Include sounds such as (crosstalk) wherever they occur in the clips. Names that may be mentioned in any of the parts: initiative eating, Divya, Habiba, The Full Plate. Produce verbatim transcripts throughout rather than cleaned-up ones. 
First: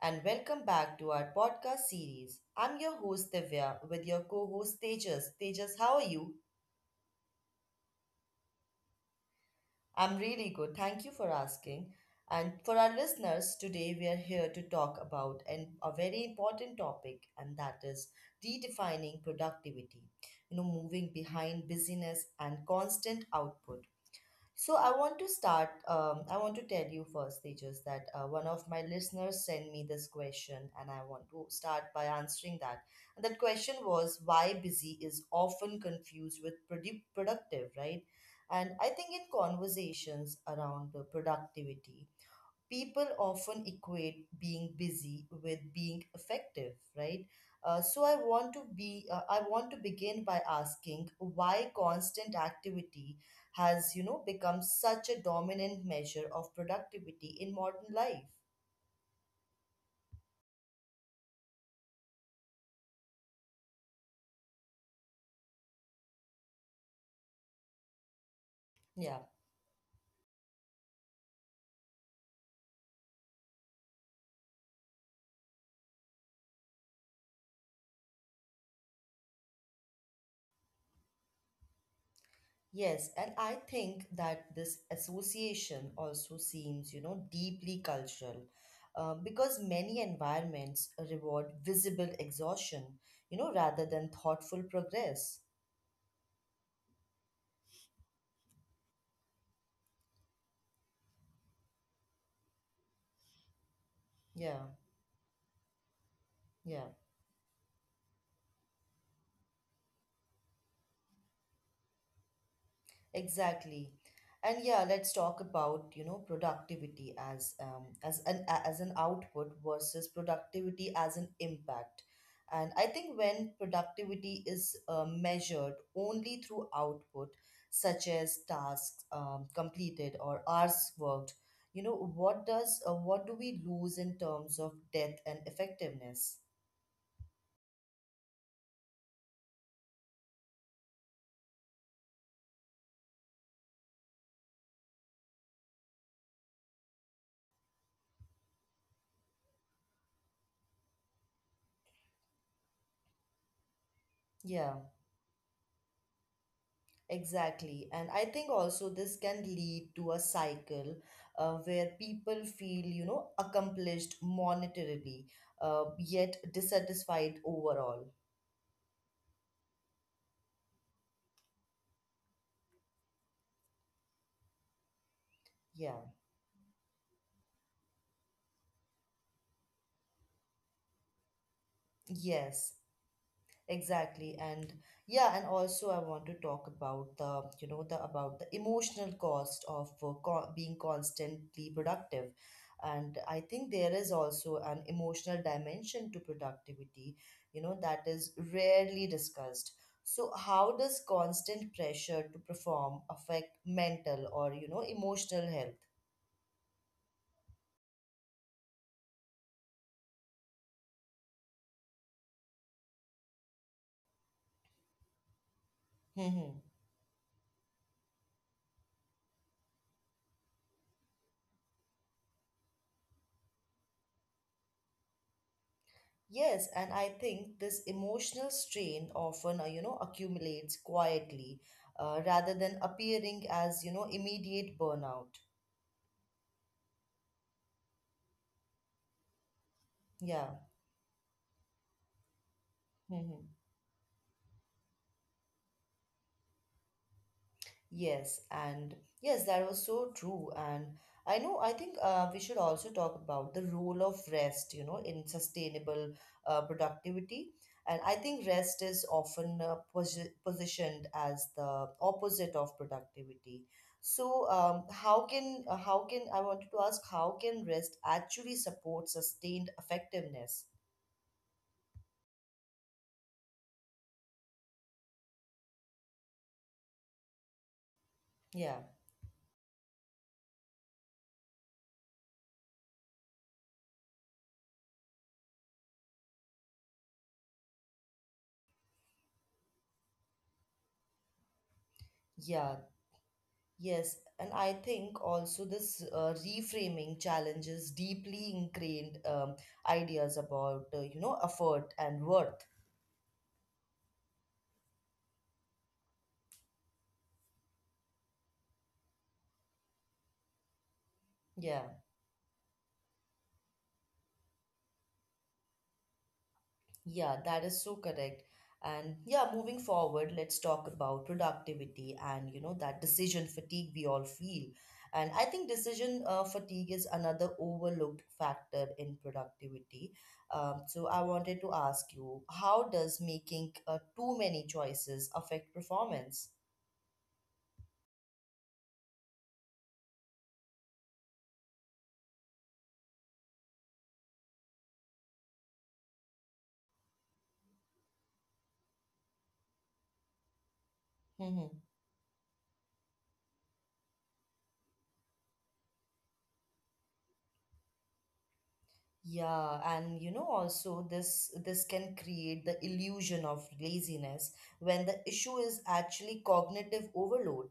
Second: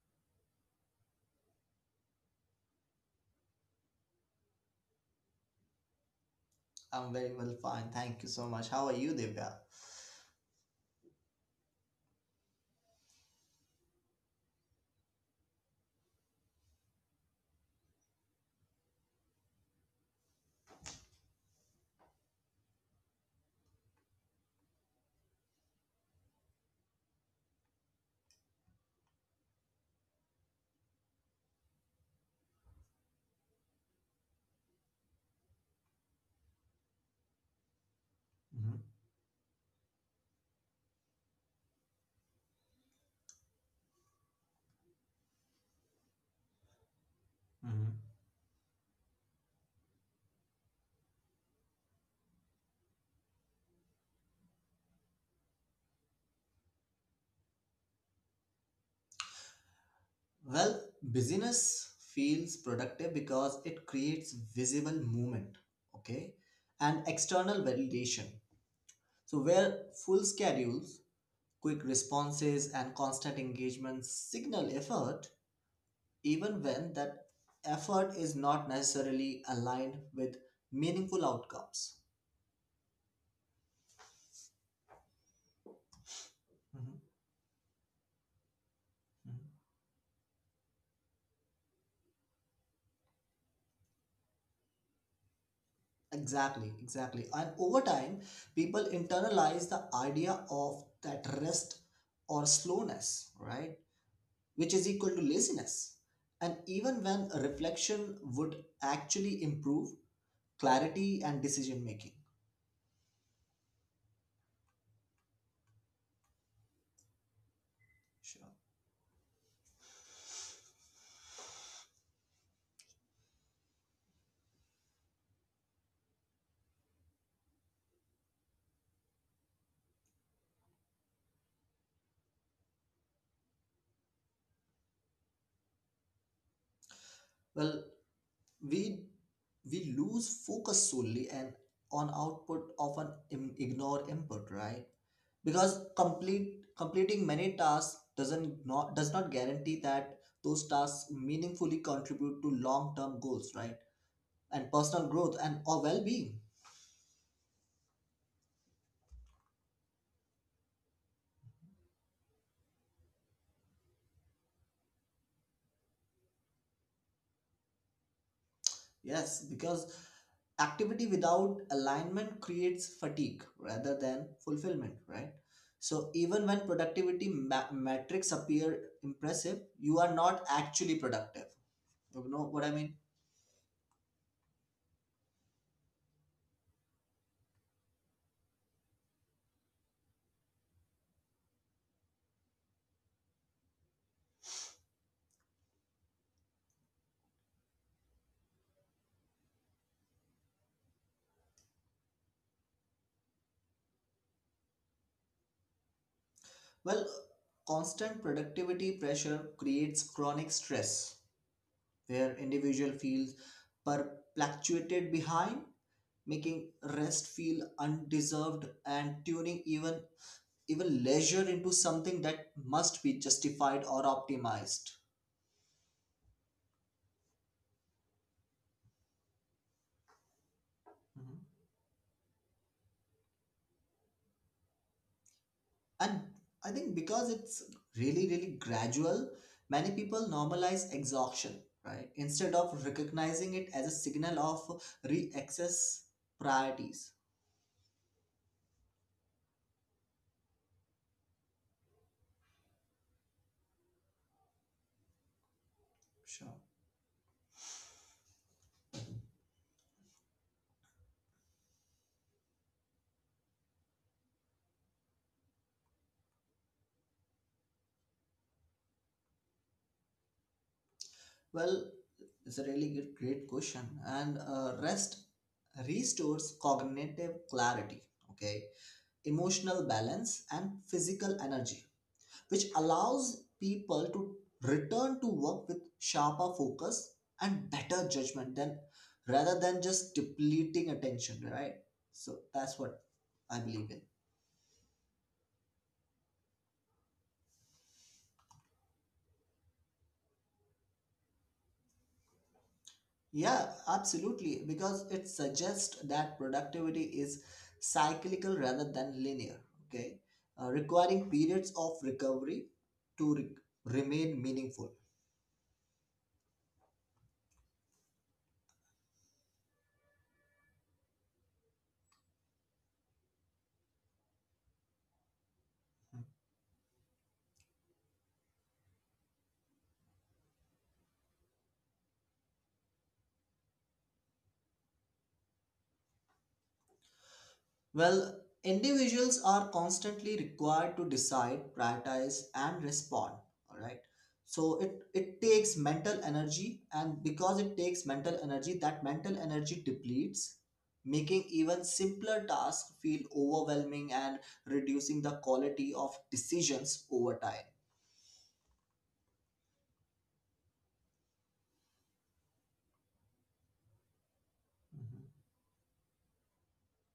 and welcome back to our podcast series. I'm your host Divya with your co host Tejas. Tejas, how are you? I'm very well, fine. Thank you so much. How are you, Divya? I'm really good. Thank you for asking. And for our listeners, today we are here to talk about an, a very important topic, and that is redefining productivity. You know, moving behind busyness and constant output. So I want to start. Um, I want to tell you first, Tejas, that uh, one of my listeners sent me this question, and I want to start by answering that. And that question was why busy is often confused with produ- productive, right? And Mhm, I think in conversations around the productivity, people often equate being busy with being effective, right? Uh, mhm. so I want to be uh, I want to begin by asking why constant activity has, you know, become such a dominant measure of productivity in modern life. Well, busyness feels productive because it creates visible movement, okay, and external validation. Yeah. So, where full schedules, quick responses, and constant engagement signal effort, even when that effort is not necessarily aligned with meaningful outcomes. Yes, and I think that this association also seems, Mhm, you know, deeply cultural, uh, mhm. because many environments reward visible exhaustion, you know, rather than thoughtful progress. Exactly, exactly. And over time, people internalize the idea of that rest or slowness, right? Yeah. Which is equal to laziness. And Yeah, even when a reflection would actually improve clarity and decision making. exactly. And yeah, let's talk about, you know, productivity as um as an Sure. a- as an output versus productivity as an impact. And I think when productivity is uh, measured only through output, such as tasks um, completed or hours worked, you know, what does uh, what do we lose in terms of depth and effectiveness? Well, we we lose focus solely and on output often im- ignore input, right? Because complete completing many tasks doesn't not does not guarantee that those tasks meaningfully contribute to long-term goals, right, Yeah. and personal growth and or well-being. Exactly. And I think also this can lead to a cycle uh, where people feel, you know, accomplished monetarily, uh, yet dissatisfied overall. Yes, because activity without alignment creates fatigue rather than fulfillment, right? Yeah. So even when productivity ma- metrics appear impressive, you are not actually productive, you know Yes. what I mean. Exactly. And yeah, and also I want to talk about the, you know, the about the emotional cost of uh, co- being constantly productive. And I think there is also an emotional dimension to productivity, you know, that is rarely discussed. So how does constant pressure to perform affect mental or, you know, emotional health? Well, constant productivity pressure creates chronic stress where individual feels perpetuated behind, Mm-hmm. making rest feel undeserved and tuning even even leisure into something that must be justified or optimized. Yes, and I think this emotional strain often, uh, you know, accumulates quietly, Mhm. uh, rather than appearing as, you know, immediate burnout. And I think because it's really, really gradual, many Yeah. people normalize exhaustion, right? Instead of Hmm. recognizing it as a signal of re-access priorities. Yes, and yes, that was so true. And I know, I think uh, we should also talk about the role of rest, you know, in sustainable uh, Sure. productivity. And I think rest is often uh, posi- positioned as the opposite of productivity. So, um, how can uh, how can I wanted to ask how can rest actually support sustained effectiveness? Well, it's a really good, great question. And uh, rest restores cognitive clarity, okay, Yeah, emotional balance, and physical energy, which allows people to return to work with sharper focus and better judgment than rather than just depleting attention, right? So yeah, that's what I believe Yes, in. and I think also this uh, reframing challenges deeply ingrained um, ideas about uh, you know effort and worth. Yeah, absolutely, because it suggests that productivity is cyclical rather than linear, okay? Yeah, Uh, requiring periods of recovery to re- remain meaningful. yeah, that is so correct. And yeah, moving forward, let's talk about productivity and you know that decision fatigue we all feel. And I think decision uh, fatigue is another overlooked factor in productivity. Um, so I wanted to ask you, how does making uh, too many choices affect performance? Well, individuals are constantly required to decide, prioritize, and respond. All right. So it, it takes mental energy, and because it takes mental energy, that mental energy depletes, (laughs) making even simpler tasks feel overwhelming and reducing the quality of decisions over time. Yeah, and you know also this this can create the illusion of laziness when the issue is actually cognitive overload.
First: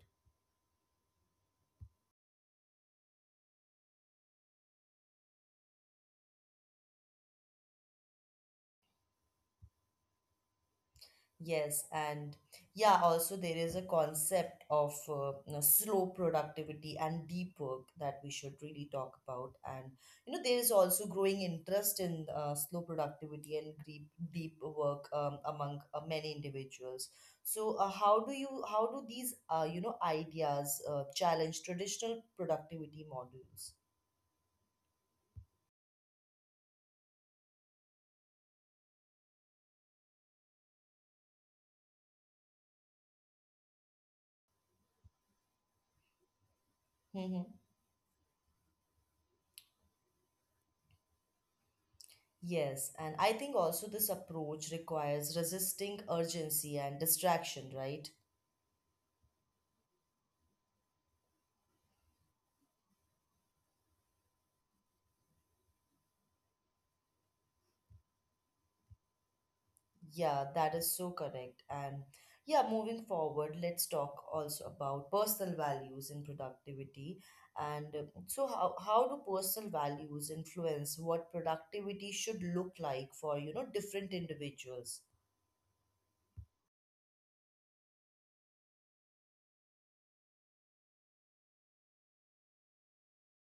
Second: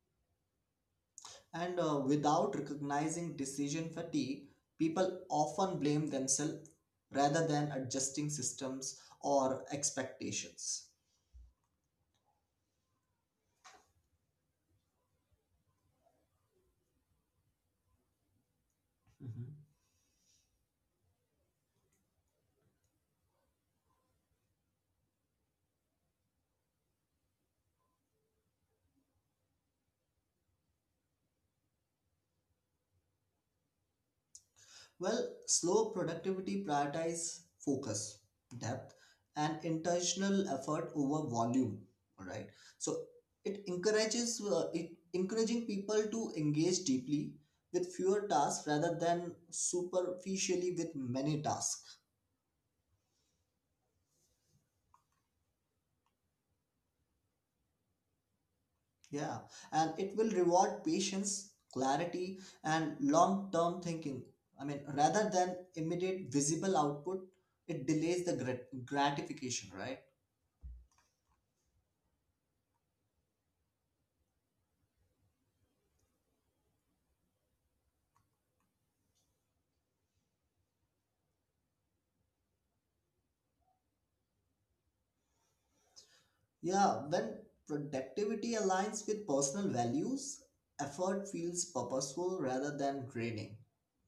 And uh, without recognizing decision fatigue, people often blame themselves rather than adjusting systems or expectations. Yes, and yeah, also there is a concept of uh, you know, slow productivity and deep work that we should really talk Mhm. about. And you know, there is also growing interest in uh, slow productivity and deep deep work um, among uh, many individuals. So, uh, how do you how do these uh, you know ideas uh, challenge traditional productivity models? Well, slow productivity prioritize focus, depth, and intentional effort over volume. All right. So it encourages uh, it encouraging people to engage deeply with Hmm. fewer tasks rather than superficially with many tasks. Yes, and I think also this approach requires resisting urgency and distraction, right? Yeah, and it will reward patience, clarity, and long-term thinking. I mean, rather than immediate visible output, it delays the grat- gratification, right? Yeah, that is so correct. And yeah, moving forward, let's talk also about personal values and productivity. And uh, so, how, how do personal values influence what productivity should look like for, you know, different individuals? Yeah, when productivity aligns with personal values, effort feels purposeful rather than draining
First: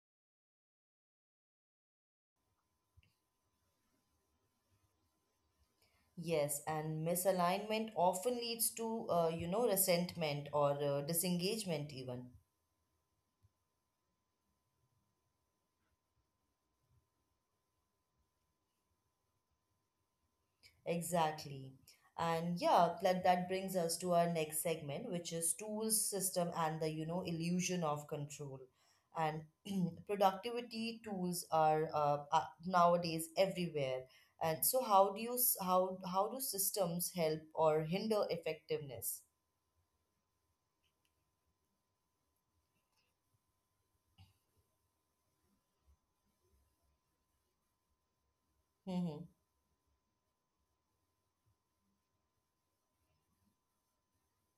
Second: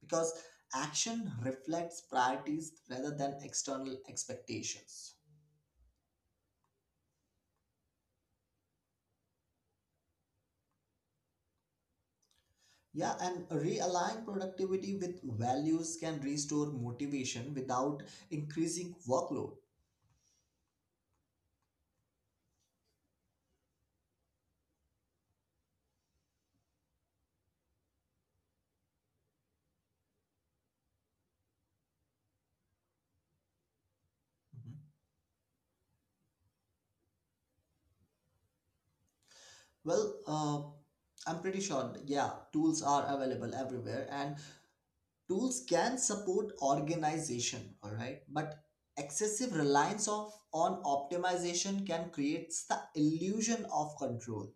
because action reflects priorities rather than external expectations. Yes, and misalignment often leads to, uh, you know, resentment or uh, disengagement, even. Yeah, and realign productivity with values can restore motivation without increasing workload. Exactly. And yeah, that that brings us to our next segment, which is tools, system, and the, you know, illusion of control. And (clears throat) productivity tools are, uh, are nowadays everywhere. And Mhm. so how do you s- how how do systems help or hinder effectiveness? Well, uh, I'm pretty sure, yeah, tools are available everywhere, and tools can support organization, all right? But Mm-hmm. excessive reliance of on optimization can create the illusion of control,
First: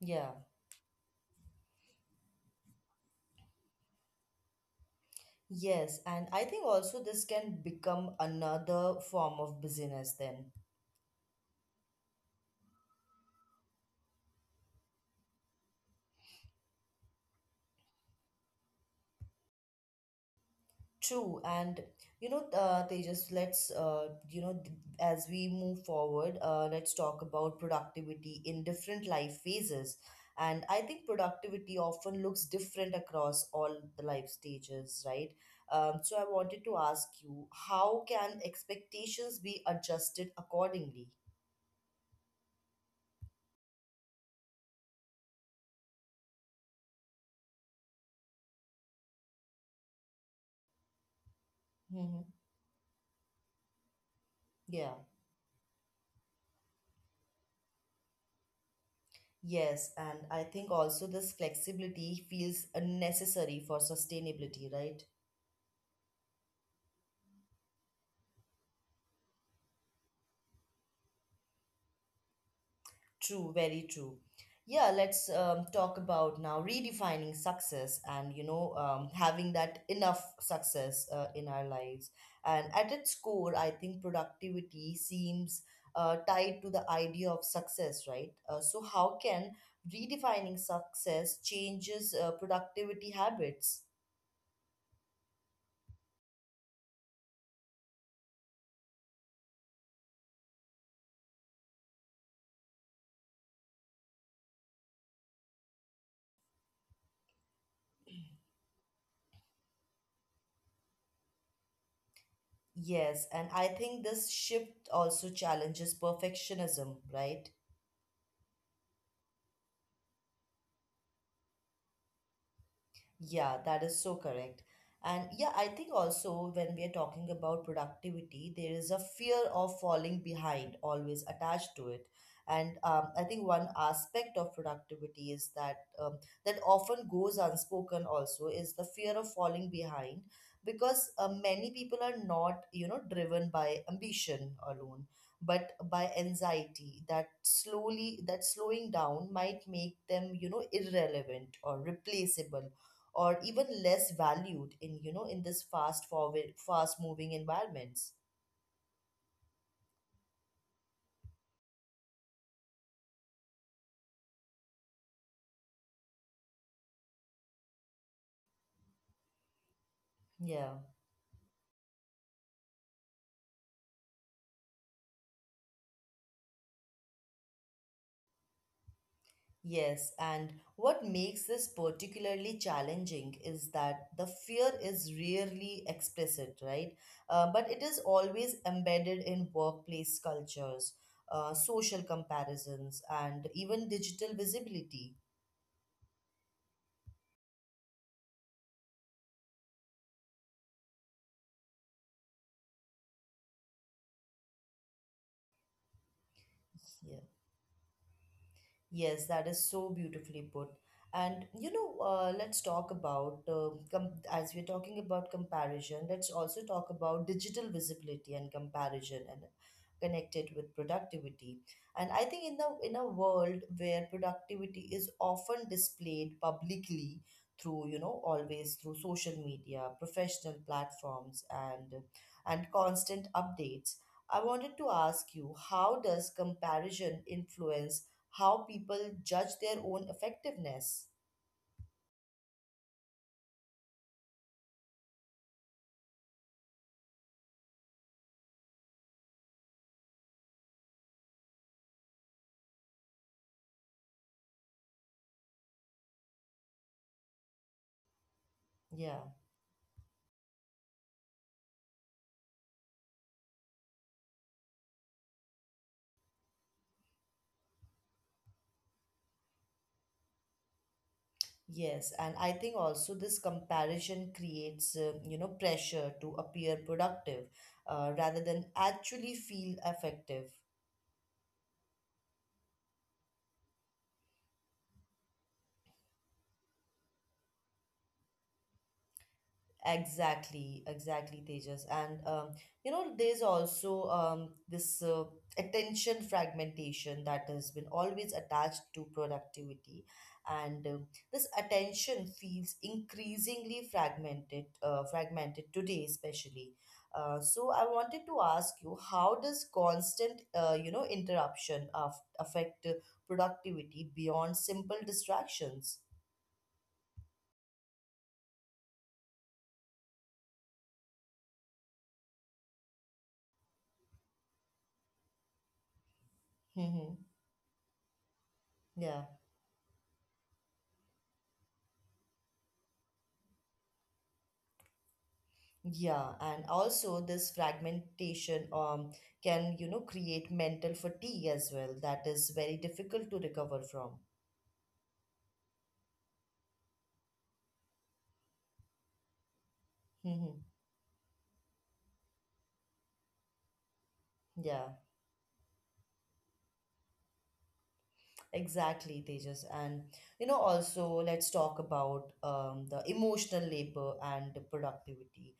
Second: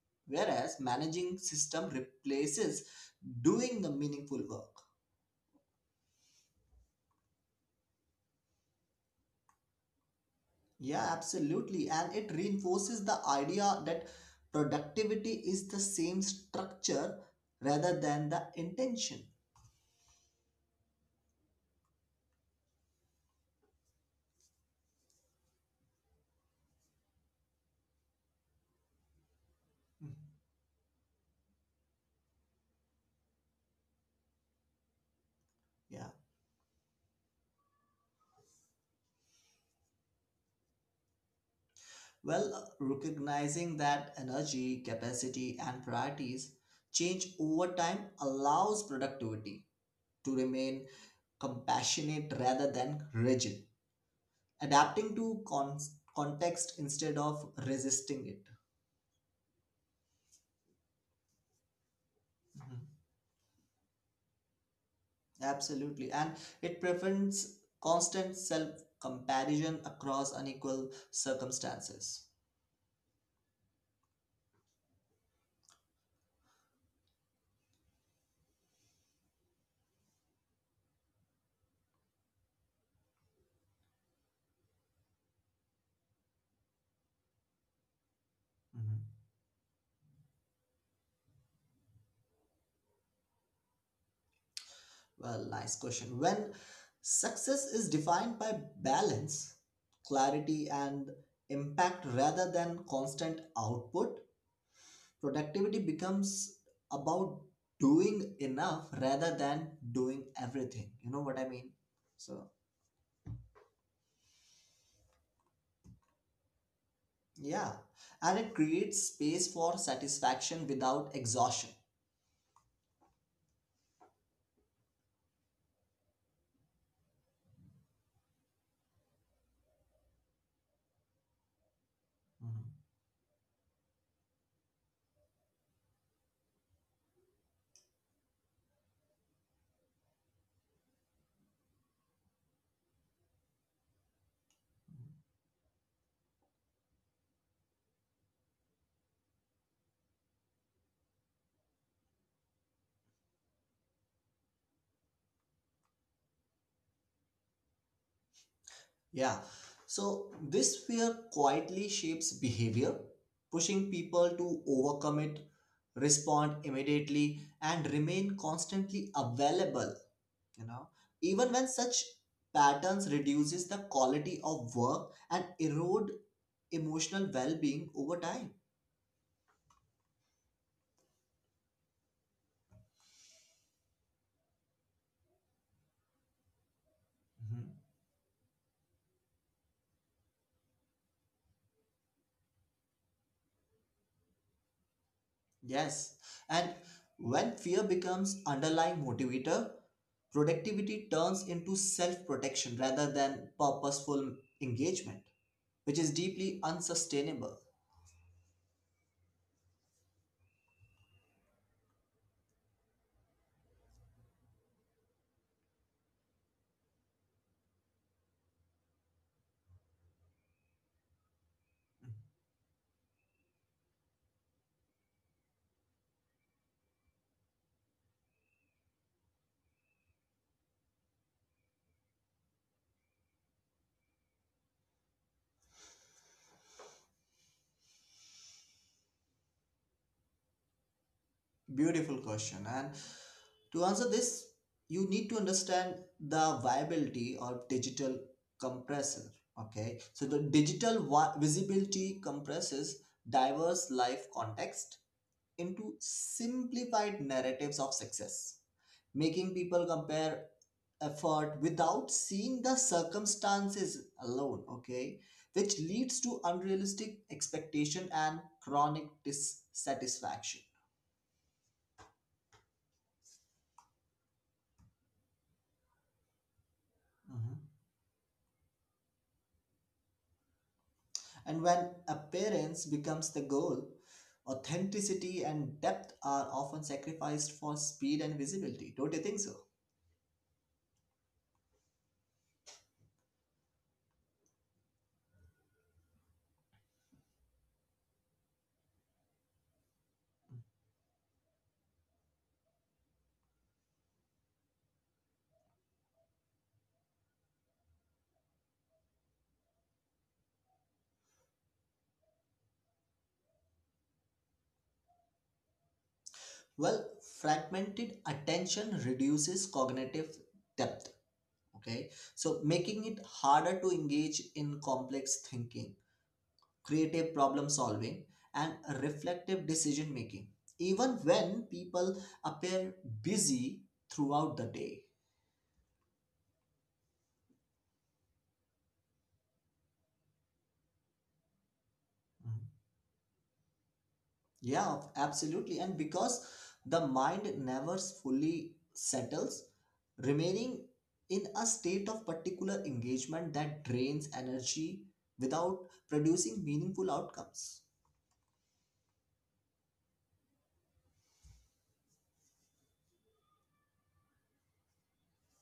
Yeah. whereas managing system replaces doing the meaningful work. Yes, and I think also this can become another form of business then. Yeah, absolutely, and it reinforces the idea that productivity is the same structure rather than the intention. True, and you know, uh, Tejas, let's uh, you know, th- as we move forward, uh, let's talk about productivity in different life phases. Mhm. And I think productivity often looks different across all the life stages, right? Um, Yeah. So I wanted to ask you, how can expectations be adjusted accordingly? Well, recognizing that energy, capacity, and priorities change over time allows productivity to remain Mm-hmm. compassionate rather than rigid, Yeah. adapting to con- context instead of resisting it. Yes, and I think also this flexibility feels Mhm. unnecessary for sustainability, right? Absolutely. And it prevents constant self comparison across unequal circumstances. True, very true. Yeah, let's um, talk about now redefining success and, you know, um, having that enough success uh, in our lives. And at its core, I think productivity seems uh, tied to the idea of success, right? Uh, so, how can redefining success changes uh, productivity habits? Well, nice question. When success is defined by balance, clarity, and impact rather than constant output, productivity becomes about doing enough rather than doing everything. You know what I mean? Yes, So, and I think this shift also challenges perfectionism, right? yeah. And it creates space for satisfaction without exhaustion. Yeah, that is so correct. And yeah, I think also when we are talking about productivity, there is a fear of falling behind always attached to it. And um, I Mhm. think one aspect of productivity is that um, that often goes unspoken also is the fear of falling behind because uh, many people are not, you know, driven by ambition alone, but by anxiety that slowly that slowing down might make them, you know, irrelevant or replaceable or even less valued in you know in this fast forward fast moving environments. Yeah. So this fear quietly shapes behavior, pushing people to overcome it, respond immediately, and remain constantly available, Yeah, you know. Even when such patterns reduces the quality of work and erode emotional well-being over time. yes, and what makes this particularly challenging is that the fear is rarely explicit, right? Uh, but it is Mhm. always embedded in workplace cultures, uh, social comparisons and even digital visibility. Yes. And when fear becomes underlying motivator, productivity turns into self-protection rather than purposeful engagement, which is deeply unsustainable. Yes, that is so beautifully put. And you know, uh, let's talk about uh, com as we're talking about comparison, let's also talk about digital visibility and comparison and connected with productivity. And I think in the in a world where productivity is often displayed publicly through, you know, always through social media, professional platforms, and and constant updates, I wanted to ask you, how does comparison influence how people judge their own effectiveness. Beautiful question. And to answer this, you need to understand the viability of digital compressor. Okay, so the digital vi- visibility compresses diverse life context into simplified narratives of success, Yeah, making people compare effort without seeing the circumstances alone, okay, which leads to unrealistic expectation and chronic dissatisfaction. yes. And I think also this comparison creates, uh, you know, pressure to appear productive Mhm. uh, rather than actually feel effective. And when appearance becomes the goal, authenticity and depth are often sacrificed for speed and visibility, don't you think so. Exactly, exactly, Tejas. And um, you know, there's also um, this uh, attention fragmentation that has been always attached to productivity, and um this attention feels increasingly fragmented, uh, fragmented today, especially. Uh, so I wanted to ask you, how does constant, uh, you know, interruption of affect uh, productivity beyond simple distractions? (laughs) Well, fragmented attention reduces cognitive depth, okay, so making it harder to engage in complex thinking, Mm-hmm. creative problem solving, and Yeah. reflective decision making, even when people appear busy throughout the day. Yeah, and also this fragmentation um can, you know, create mental fatigue as well that is Mhm. very difficult to recover from. Yeah, absolutely. And because the mind never fully settles, (laughs) remaining in a state of particular engagement that drains Yeah. energy without producing meaningful outcomes. Exactly, Tejas. And you know, also let's talk about um, the emotional labor and the productivity.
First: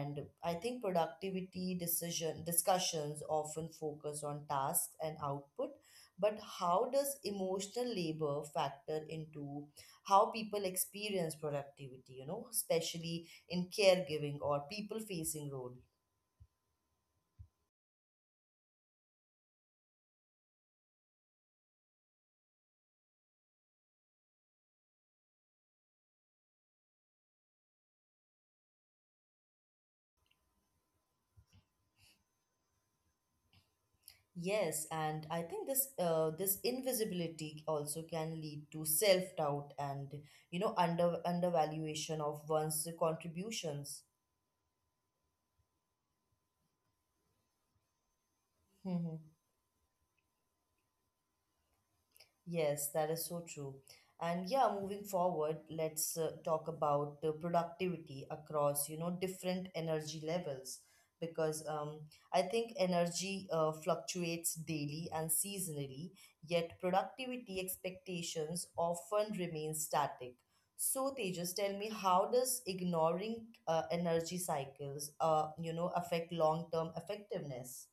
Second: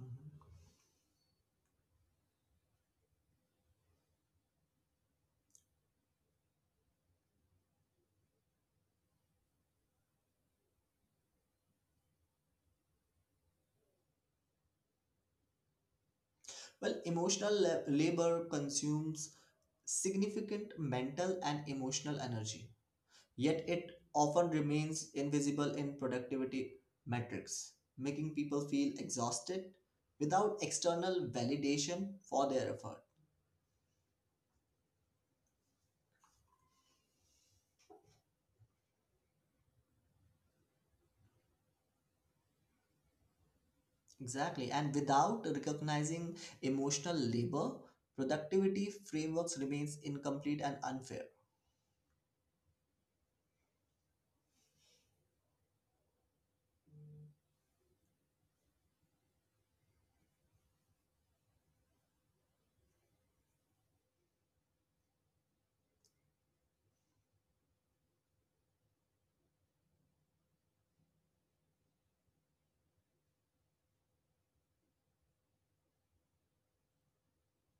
Mhm. I think productivity decision discussions often focus on tasks and output, but how does emotional labor factor into how people experience productivity, you know, especially in caregiving or people facing role? Well, emotional la- labor consumes significant mental and emotional energy. Yet it often remains invisible in productivity metrics, making people feel exhausted without external validation for their effort. Yes, and I think this uh, this invisibility also can lead to self-doubt and you know under undervaluation of one's contributions. Exactly. And without recognizing emotional labor, (laughs) productivity frameworks remains incomplete and unfair. Yes, that is so true. And yeah, moving forward, let's uh, talk about uh, productivity across, you know, different energy levels because um, I think energy uh, fluctuates daily and seasonally, yet productivity expectations often remain static. So Tejas, tell me, how does ignoring uh, energy cycles, uh, you know, affect long-term effectiveness?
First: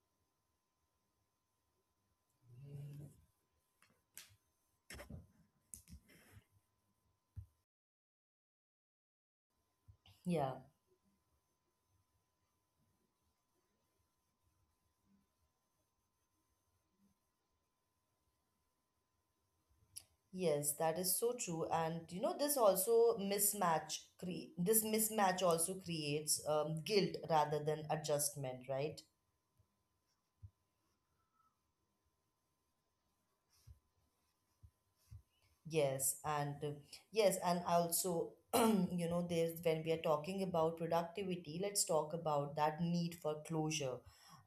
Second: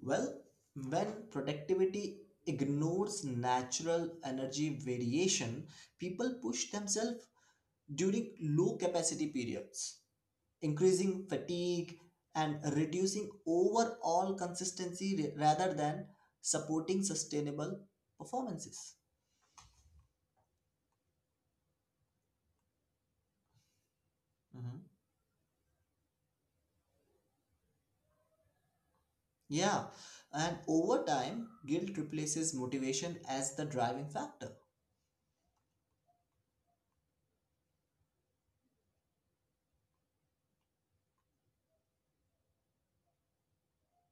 Well, when productivity ignores natural energy variation, people push themselves during low capacity periods, Yeah. increasing fatigue and reducing overall consistency ra- rather than supporting sustainable performances. Yes, that is so true. And you know, this also mismatch cre this Mhm. mismatch also creates um, guilt rather than adjustment, right? Yeah, and over time, guilt replaces motivation as the driving factor. Yes, and uh, yes, and also, (clears throat) you know, there's when we are talking about productivity, let's talk about that need for closure.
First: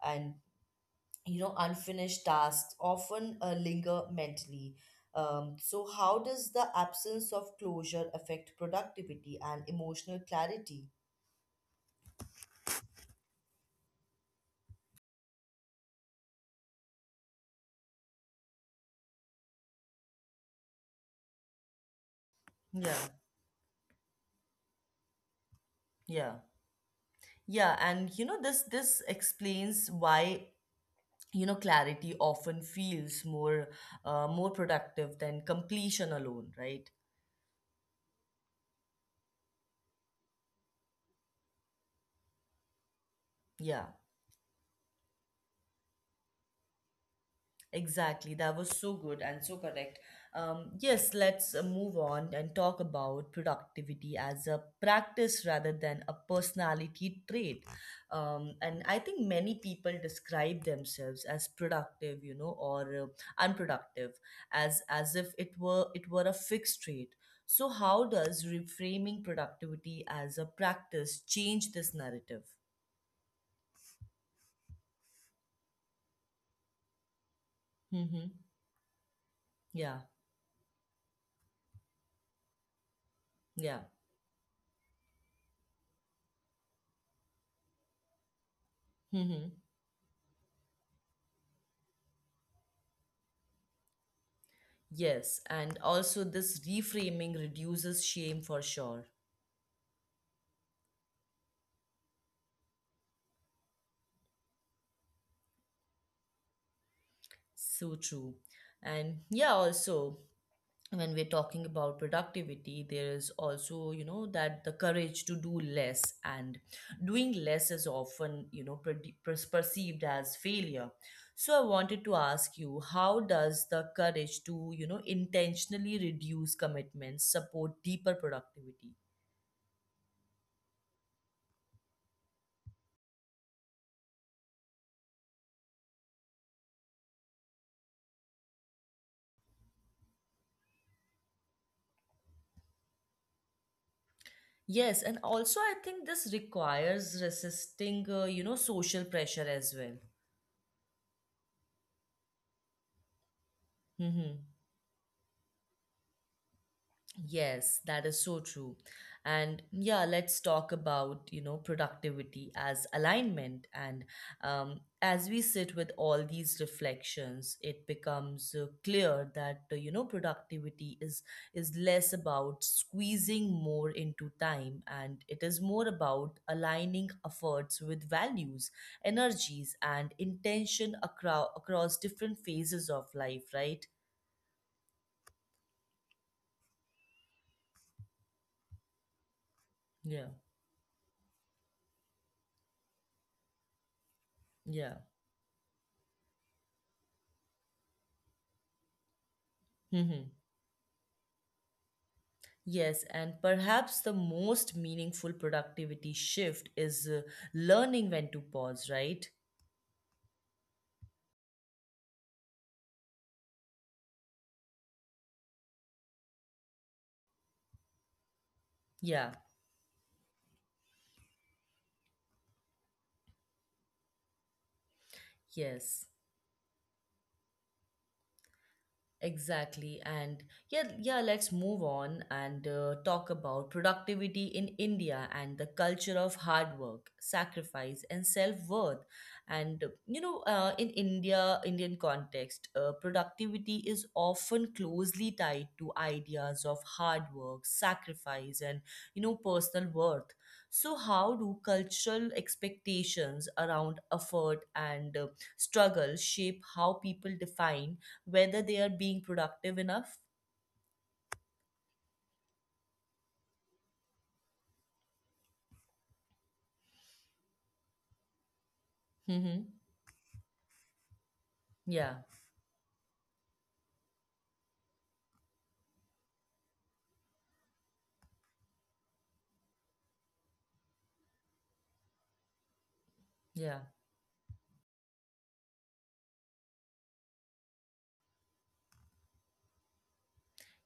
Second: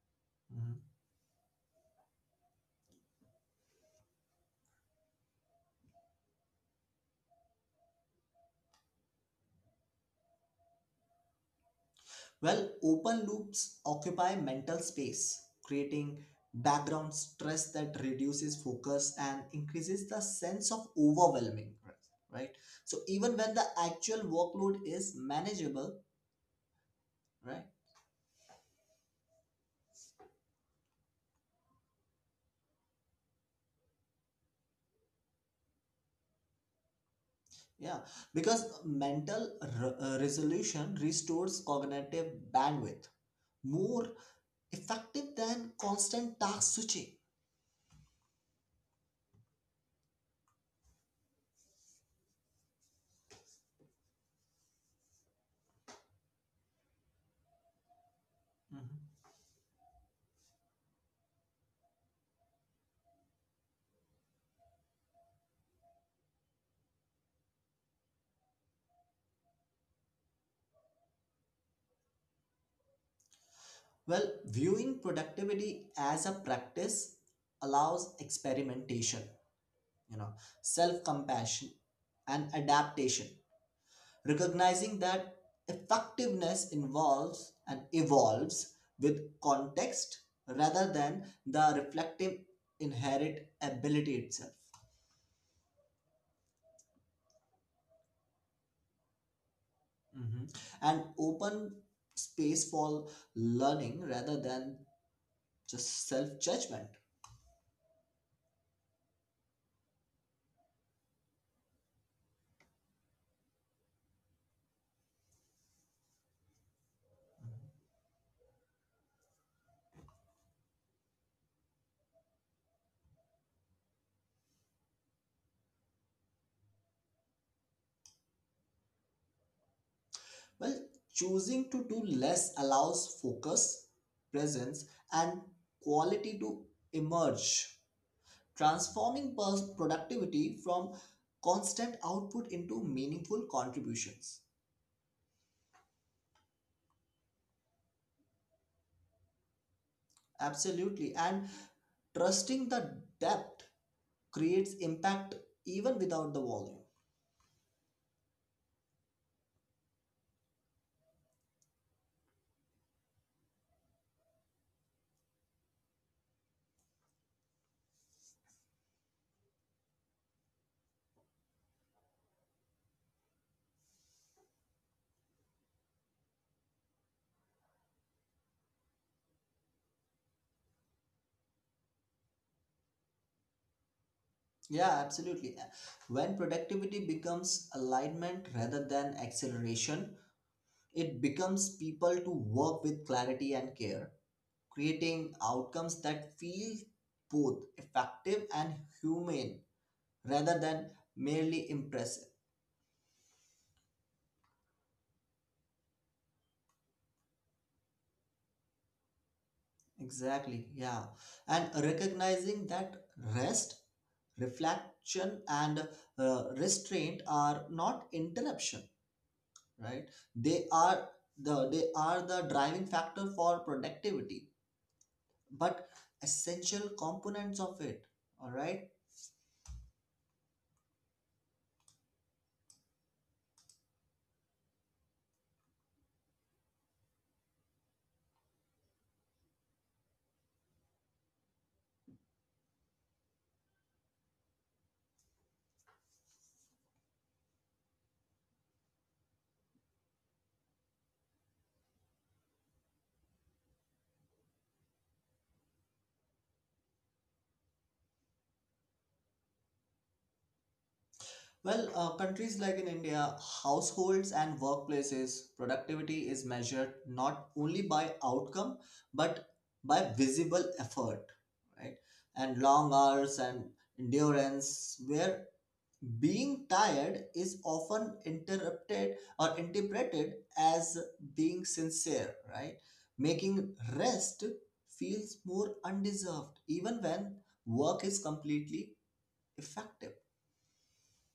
And Mhm. you know, unfinished tasks often uh, linger mentally. Um, so how does the absence of closure affect productivity and emotional clarity? Well, open loops occupy mental space, creating background stress that reduces focus and increases the sense of overwhelming, right? So even when Yeah, the actual workload is manageable, yeah. right? Yeah, and you know this this explains why you know clarity often feels more uh, more productive than completion alone, right? Yeah, because mental re- uh, resolution restores cognitive bandwidth more Yeah. effective than constant task switching. Exactly, that was so good and so correct. Um, yes, let's uh, move on and talk about productivity as a practice rather than a personality trait. Um, Mhm. and I think many people describe themselves as productive, you know, or uh, unproductive, as as if it were it were a fixed trait. So, how does reframing productivity as a practice change this narrative? Well, viewing productivity as a practice allows Mm-hmm. experimentation, you know, Yeah, self compassion and adaptation, yeah. recognizing that effectiveness involves and evolves with Mm-hmm. context rather than the reflective inherent ability itself. Yes, and also this reframing reduces shame for sure. Hmm. And open space for learning rather than just self judgment. So true. And yeah, also when we're talking about productivity, there is also, you know, that the courage to do less and doing less is often, you know, prede- pers- perceived as failure. So I wanted to ask you, how does the courage to, you know, intentionally reduce commitments support deeper productivity? Well, choosing to do less allows focus, presence, and quality to emerge, transforming pers- productivity from constant output into meaningful contributions. Yes, and also I think this requires resisting, uh, you know, social pressure as well. Absolutely. And trusting the depth creates Mm-hmm. impact even without the volume. Yes, that is so true. And yeah, let's talk about, you know, productivity as alignment. And um, As we sit with all these reflections, it becomes uh, clear that, uh, you know, productivity is is less about squeezing more into time, and it is more about aligning efforts with values, energies, and intention across across different phases of life, right? Yeah, absolutely. When productivity becomes alignment rather than acceleration, Yeah. it becomes people to work with clarity and care, creating Yeah. outcomes that feel both effective and humane rather than (laughs) merely impressive. Yes, and perhaps the most meaningful productivity shift is uh, learning when to pause, right? Exactly, yeah. And recognizing that rest, reflection, and uh, restraint are not interruption, Yeah, right, they are the they are the driving factor for productivity, but yes. essential components of it, all right. Exactly. And yeah, yeah, let's move on and uh, talk about productivity in India and the culture of hard work, sacrifice, and self-worth. And uh, you know, uh, in India, Indian context, uh, productivity is often closely tied to ideas of hard work, sacrifice, and you know, personal worth. So, how do cultural expectations around effort and uh, struggle shape how people define whether they are being productive enough? Well, uh, countries like in India, households and workplaces, productivity is measured not only by outcome but by Mm-hmm. visible effort, right, and Yeah, long hours and endurance, where being tired is often interrupted or interpreted as being sincere, right? Making yeah, rest feels more undeserved, even when work is completely effective.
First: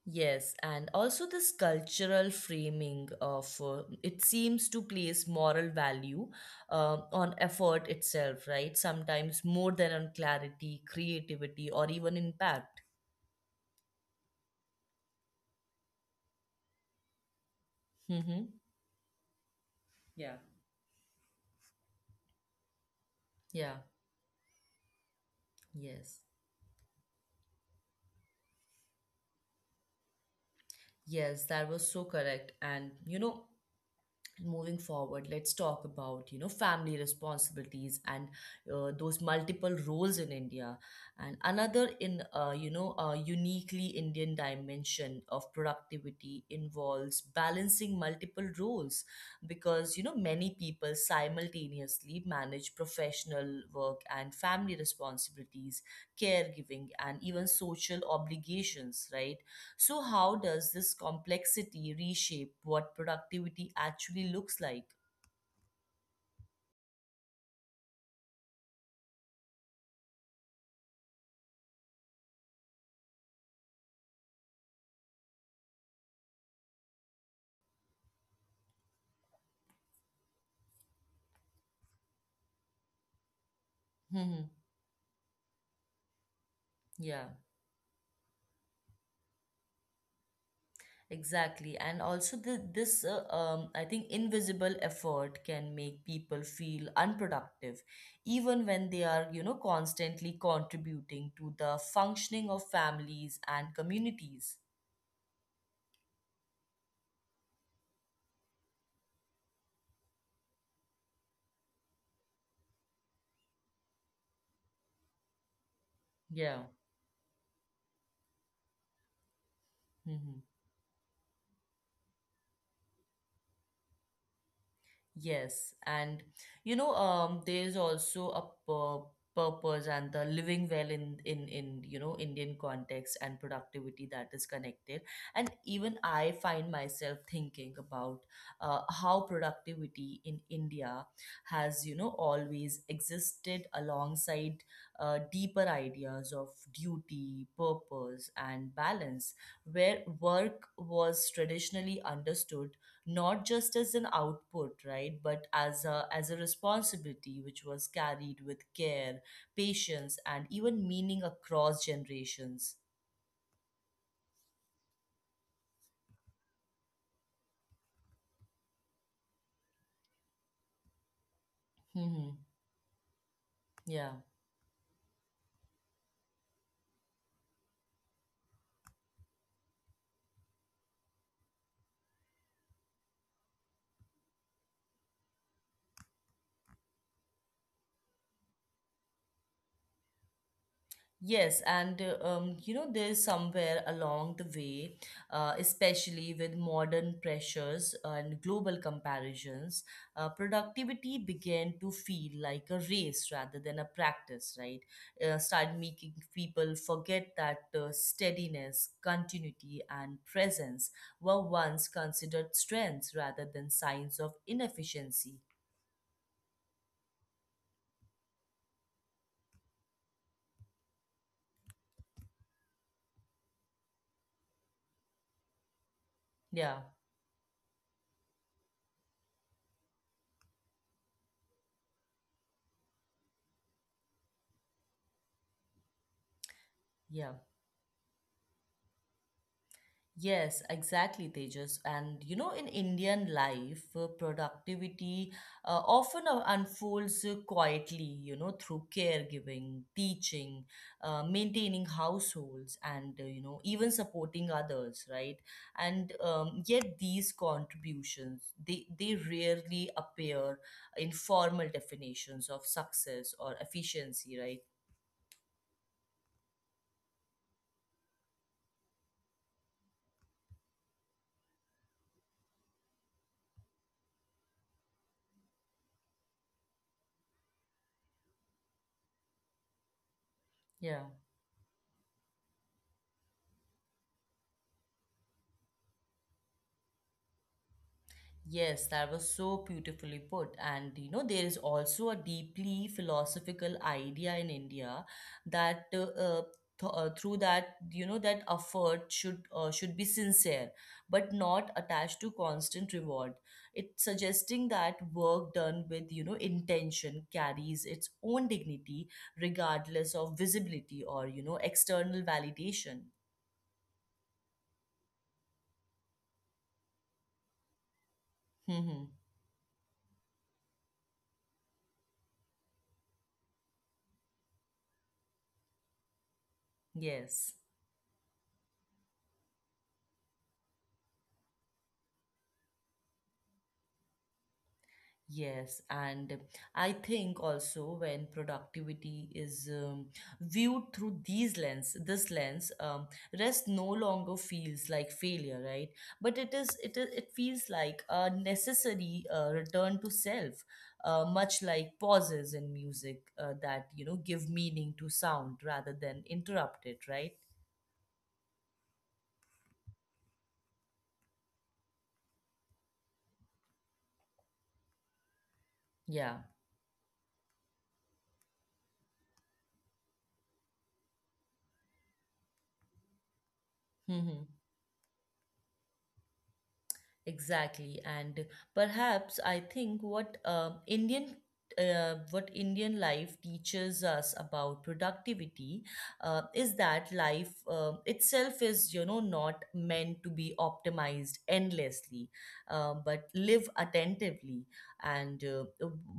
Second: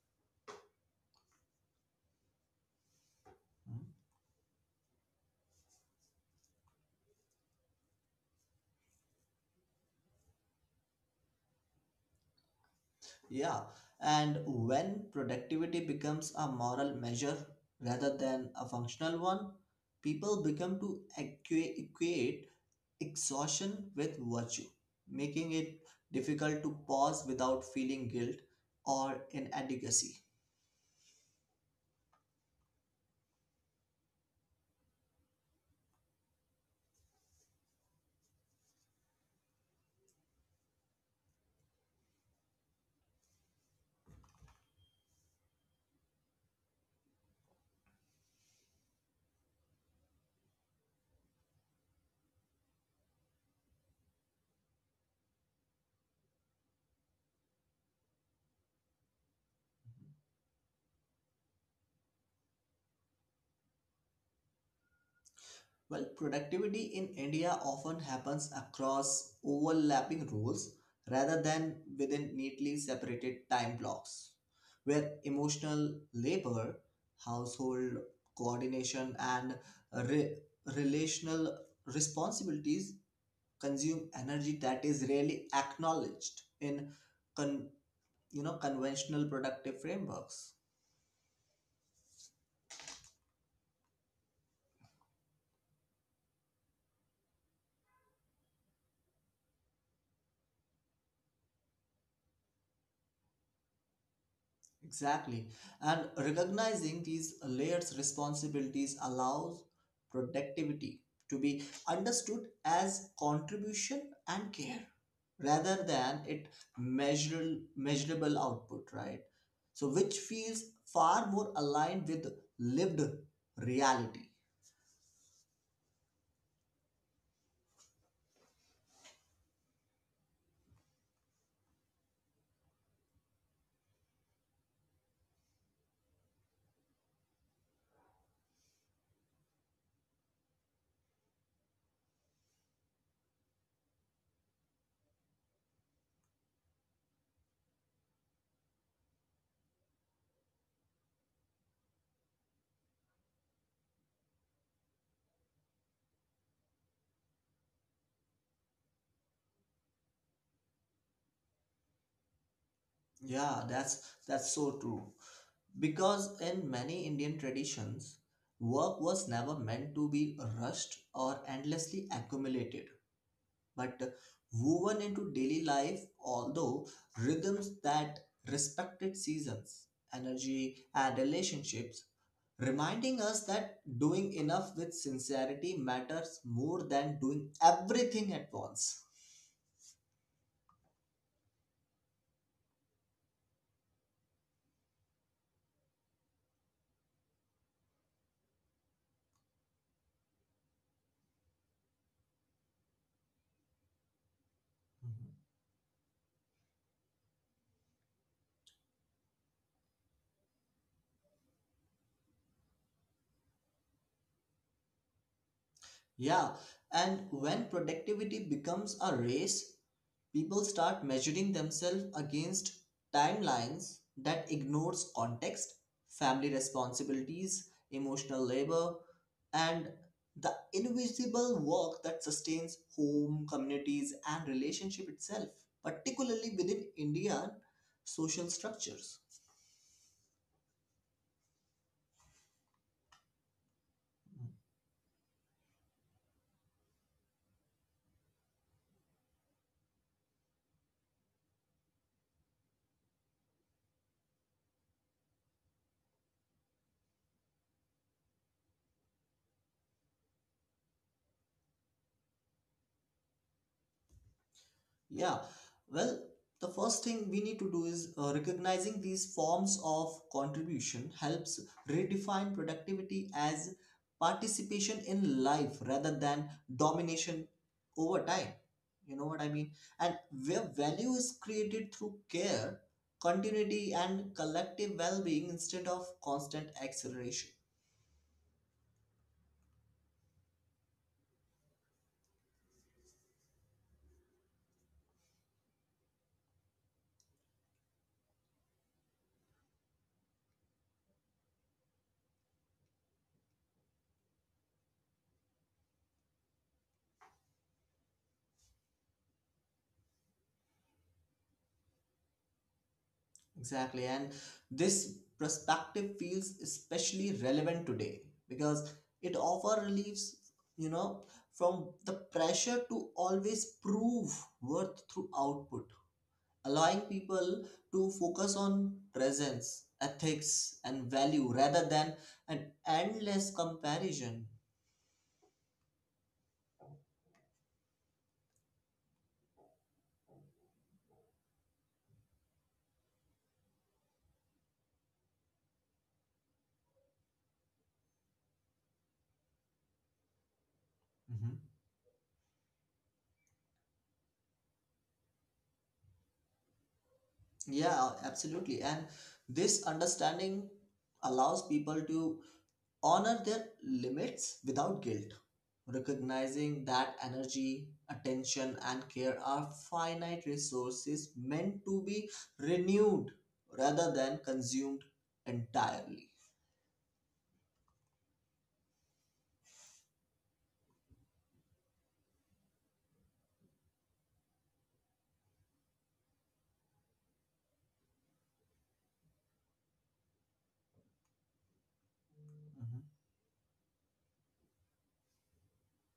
yes. And also, this cultural framing of uh, Mm. it seems to place moral value um on effort itself, right? Sometimes more than on clarity, creativity, or even impact. Yeah, and when productivity becomes a moral measure rather Mm-hmm. than a functional one, Yeah, people become to equa- equate yeah, exhaustion with virtue, making it yes. difficult to pause without feeling guilt or inadequacy. Yes, that was so correct. And you know, moving forward, let's talk about you know family responsibilities and uh, those multiple roles in india. And another in uh, you know a uniquely indian dimension of productivity involves balancing multiple roles, because you know many people simultaneously manage professional work and family responsibilities, caregiving, and even social obligations, right? So, how does this complexity reshape what productivity actually looks like? Well, productivity in India often happens across overlapping roles rather than within neatly separated time blocks, where emotional labor, household coordination, and re- relational responsibilities consume Hmm. energy that is rarely acknowledged in, Yeah, you know, conventional productive frameworks. exactly. And also, the, this, uh, um, I think, invisible effort can make people feel unproductive, even when they are, you know, constantly contributing to the functioning of families and communities. Exactly. And recognizing these layers responsibilities allows productivity to be understood as contribution and care rather than it Yeah. measure, measurable output, right? So which Hmm. feels far more aligned with lived reality. Yes, and you know, um, there's also a pur purpose and the living well in in in you know Indian context, and productivity that is connected. And even I find myself thinking about uh, how productivity in India has you know always existed alongside uh, deeper ideas of duty, purpose, and balance, where work was traditionally understood not just as an output, right, but as a as a responsibility which was carried with care, patience, and even meaning across generations. yeah that's that's so true. Because in many Indian traditions, work was never meant to be rushed or endlessly Hmm. accumulated, but Yeah. woven into daily life, although rhythms that respected seasons, energy, and relationships, reminding us that doing enough with sincerity matters more than doing everything at once. Yes, and uh, um, you know, there's somewhere along the way, uh, especially with modern pressures and global comparisons, uh, productivity began to feel like a race rather than a practice, right? Uh, started making people forget that uh, steadiness, continuity, and presence were once considered strengths rather than signs of inefficiency. Yeah, and when productivity becomes a race, people start measuring themselves against timelines that ignores context, family Yeah, responsibilities, emotional labor, and the invisible work that sustains home, communities, and relationship itself, particularly within yeah. Indian social structures. Yes, exactly, Tejas. And you know, in Indian life, uh, productivity uh, often uh, unfolds uh, quietly, you know, through caregiving, teaching, uh, maintaining households, and uh, you know, even supporting others, right? And um, yet, these contributions they they rarely appear in formal definitions of success or efficiency, right? Yeah, well, the first thing we need to do is uh, recognizing these forms of contribution helps redefine productivity as participation in life rather than domination over time. You know what I mean? And where Yeah. value is created through care, continuity, and collective well being instead of constant acceleration. Yes, that was so beautifully put. And you know, there is also a deeply philosophical idea in India that uh, uh, th- uh, through that you know that effort should uh, should be sincere, but not attached to constant reward. It's suggesting that work done with you know intention carries its own dignity, regardless of visibility or you know external validation. Exactly. And this perspective feels especially relevant today because (laughs) it often relieves, you know, from the pressure to always prove worth through output, allowing yes. people to focus on presence, ethics, and value rather than an endless comparison. Yes, and I think also when productivity is um, viewed through these lens, this lens, um, rest no longer feels like failure, right? But it is, it is, it feels like a necessary uh, return to self, uh, Mhm. much like pauses in music uh, that you know give meaning to sound rather than interrupt it, right? Yeah, absolutely. And this understanding allows people to honor their limits without guilt, Yeah. recognizing that energy, attention, and care are finite resources meant to be renewed rather than (laughs) consumed entirely. Exactly, and perhaps I think what uh, Indian uh, what Indian life teaches us about productivity uh, is that life uh, itself is you know not meant to be optimized endlessly, uh, Mhm. but live attentively, and uh,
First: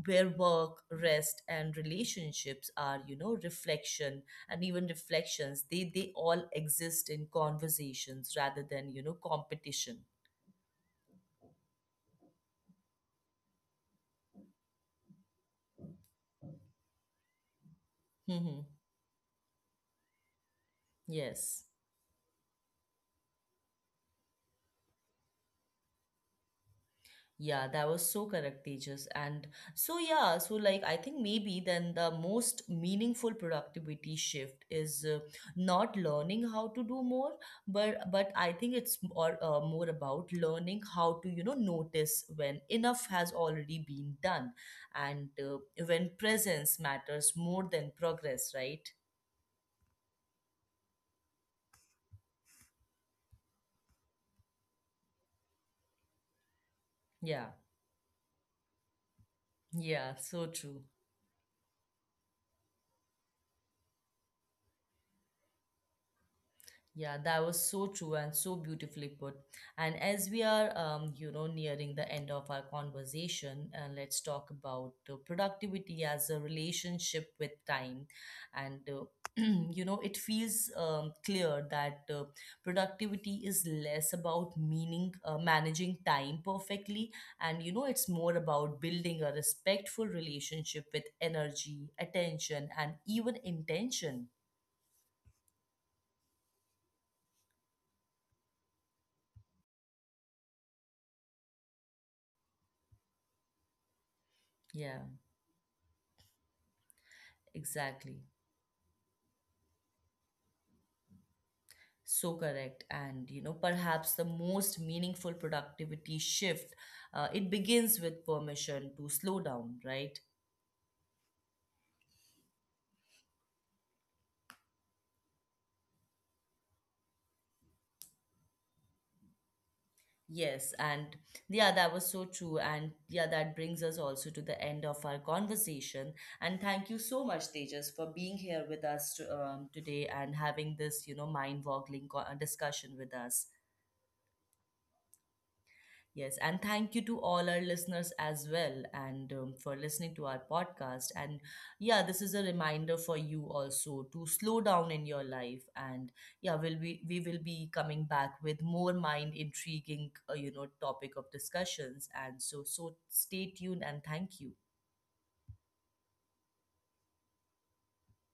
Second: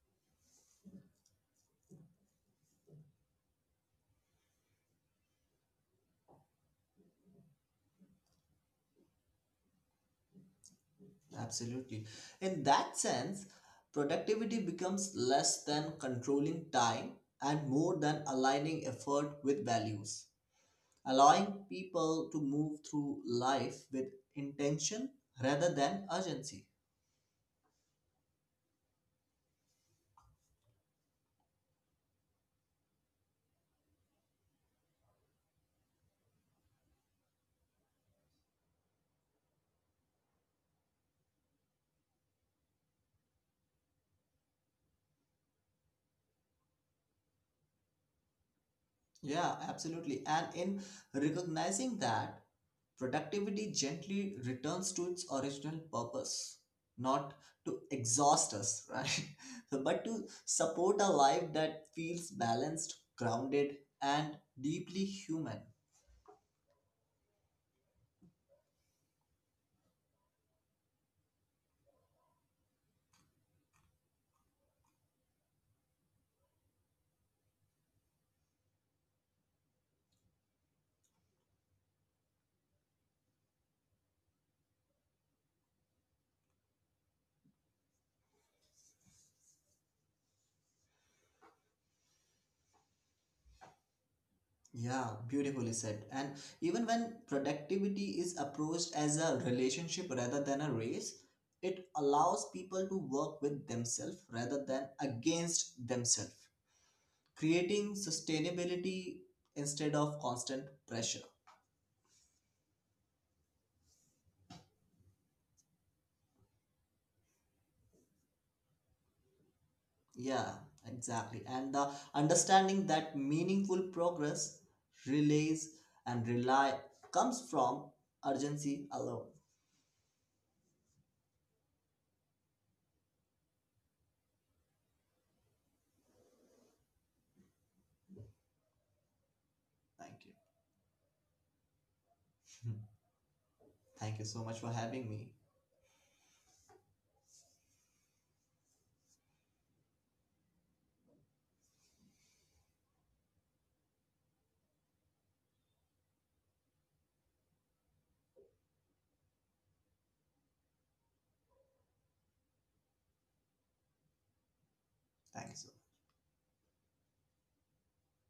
where work, rest, and relationships are you know reflection, and even reflections they they all exist in conversations rather than you know competition. Absolutely. In that sense, productivity becomes less than controlling time and more than (laughs) aligning effort with values, Yes. allowing people to move through life with intention rather than urgency. Yeah, that was so correct, Tejas. And so, yeah, so like I think maybe then the most meaningful productivity shift is uh, not learning how to do more, but but I think it's more uh, more about learning how to you know notice when enough has already been done, and uh, when presence matters more than progress, right? Yeah, absolutely. And in recognizing that, productivity gently returns to its original purpose, not Yeah, to exhaust us, (laughs) right? So, but yeah, to so true. support a life that feels balanced, grounded, and deeply human. Yeah, that was so true and so beautifully put. And as we are, um, you know, nearing the end of our conversation, uh, let's talk about uh, productivity as a relationship with time. And, uh, (clears throat) you know, it feels um, clear that uh, productivity is less about meaning, uh, managing time perfectly. And, you know, it's more about building a respectful relationship with energy, attention, and even intention. Yeah, beautifully said. And even when productivity is approached as a relationship rather than a race, it allows people to work with themselves rather than Yeah, against themselves, creating exactly. sustainability instead of constant pressure. So correct. And, you know, perhaps the most meaningful productivity shift, uh, it begins with permission to slow down, right? Yeah, exactly. And the understanding that meaningful progress relays and rely comes from urgency alone. Yes. And yeah, that was so true. And yeah, that brings us also to the end of our conversation. And thank you so much, Tejas, for being here with us to, um, today Thank and having this, you know, mind-boggling co- uh, you discussion with us. (laughs) Thank you so much for having me. Yes, and thank you to all our listeners as well, and um, for listening to our podcast. And yeah, this is a reminder for you also to slow down in your life. And yeah, we'll be we will be coming back with more mind intriguing, uh, you know, topic of discussions. And so so stay tuned and thank you. Thank you so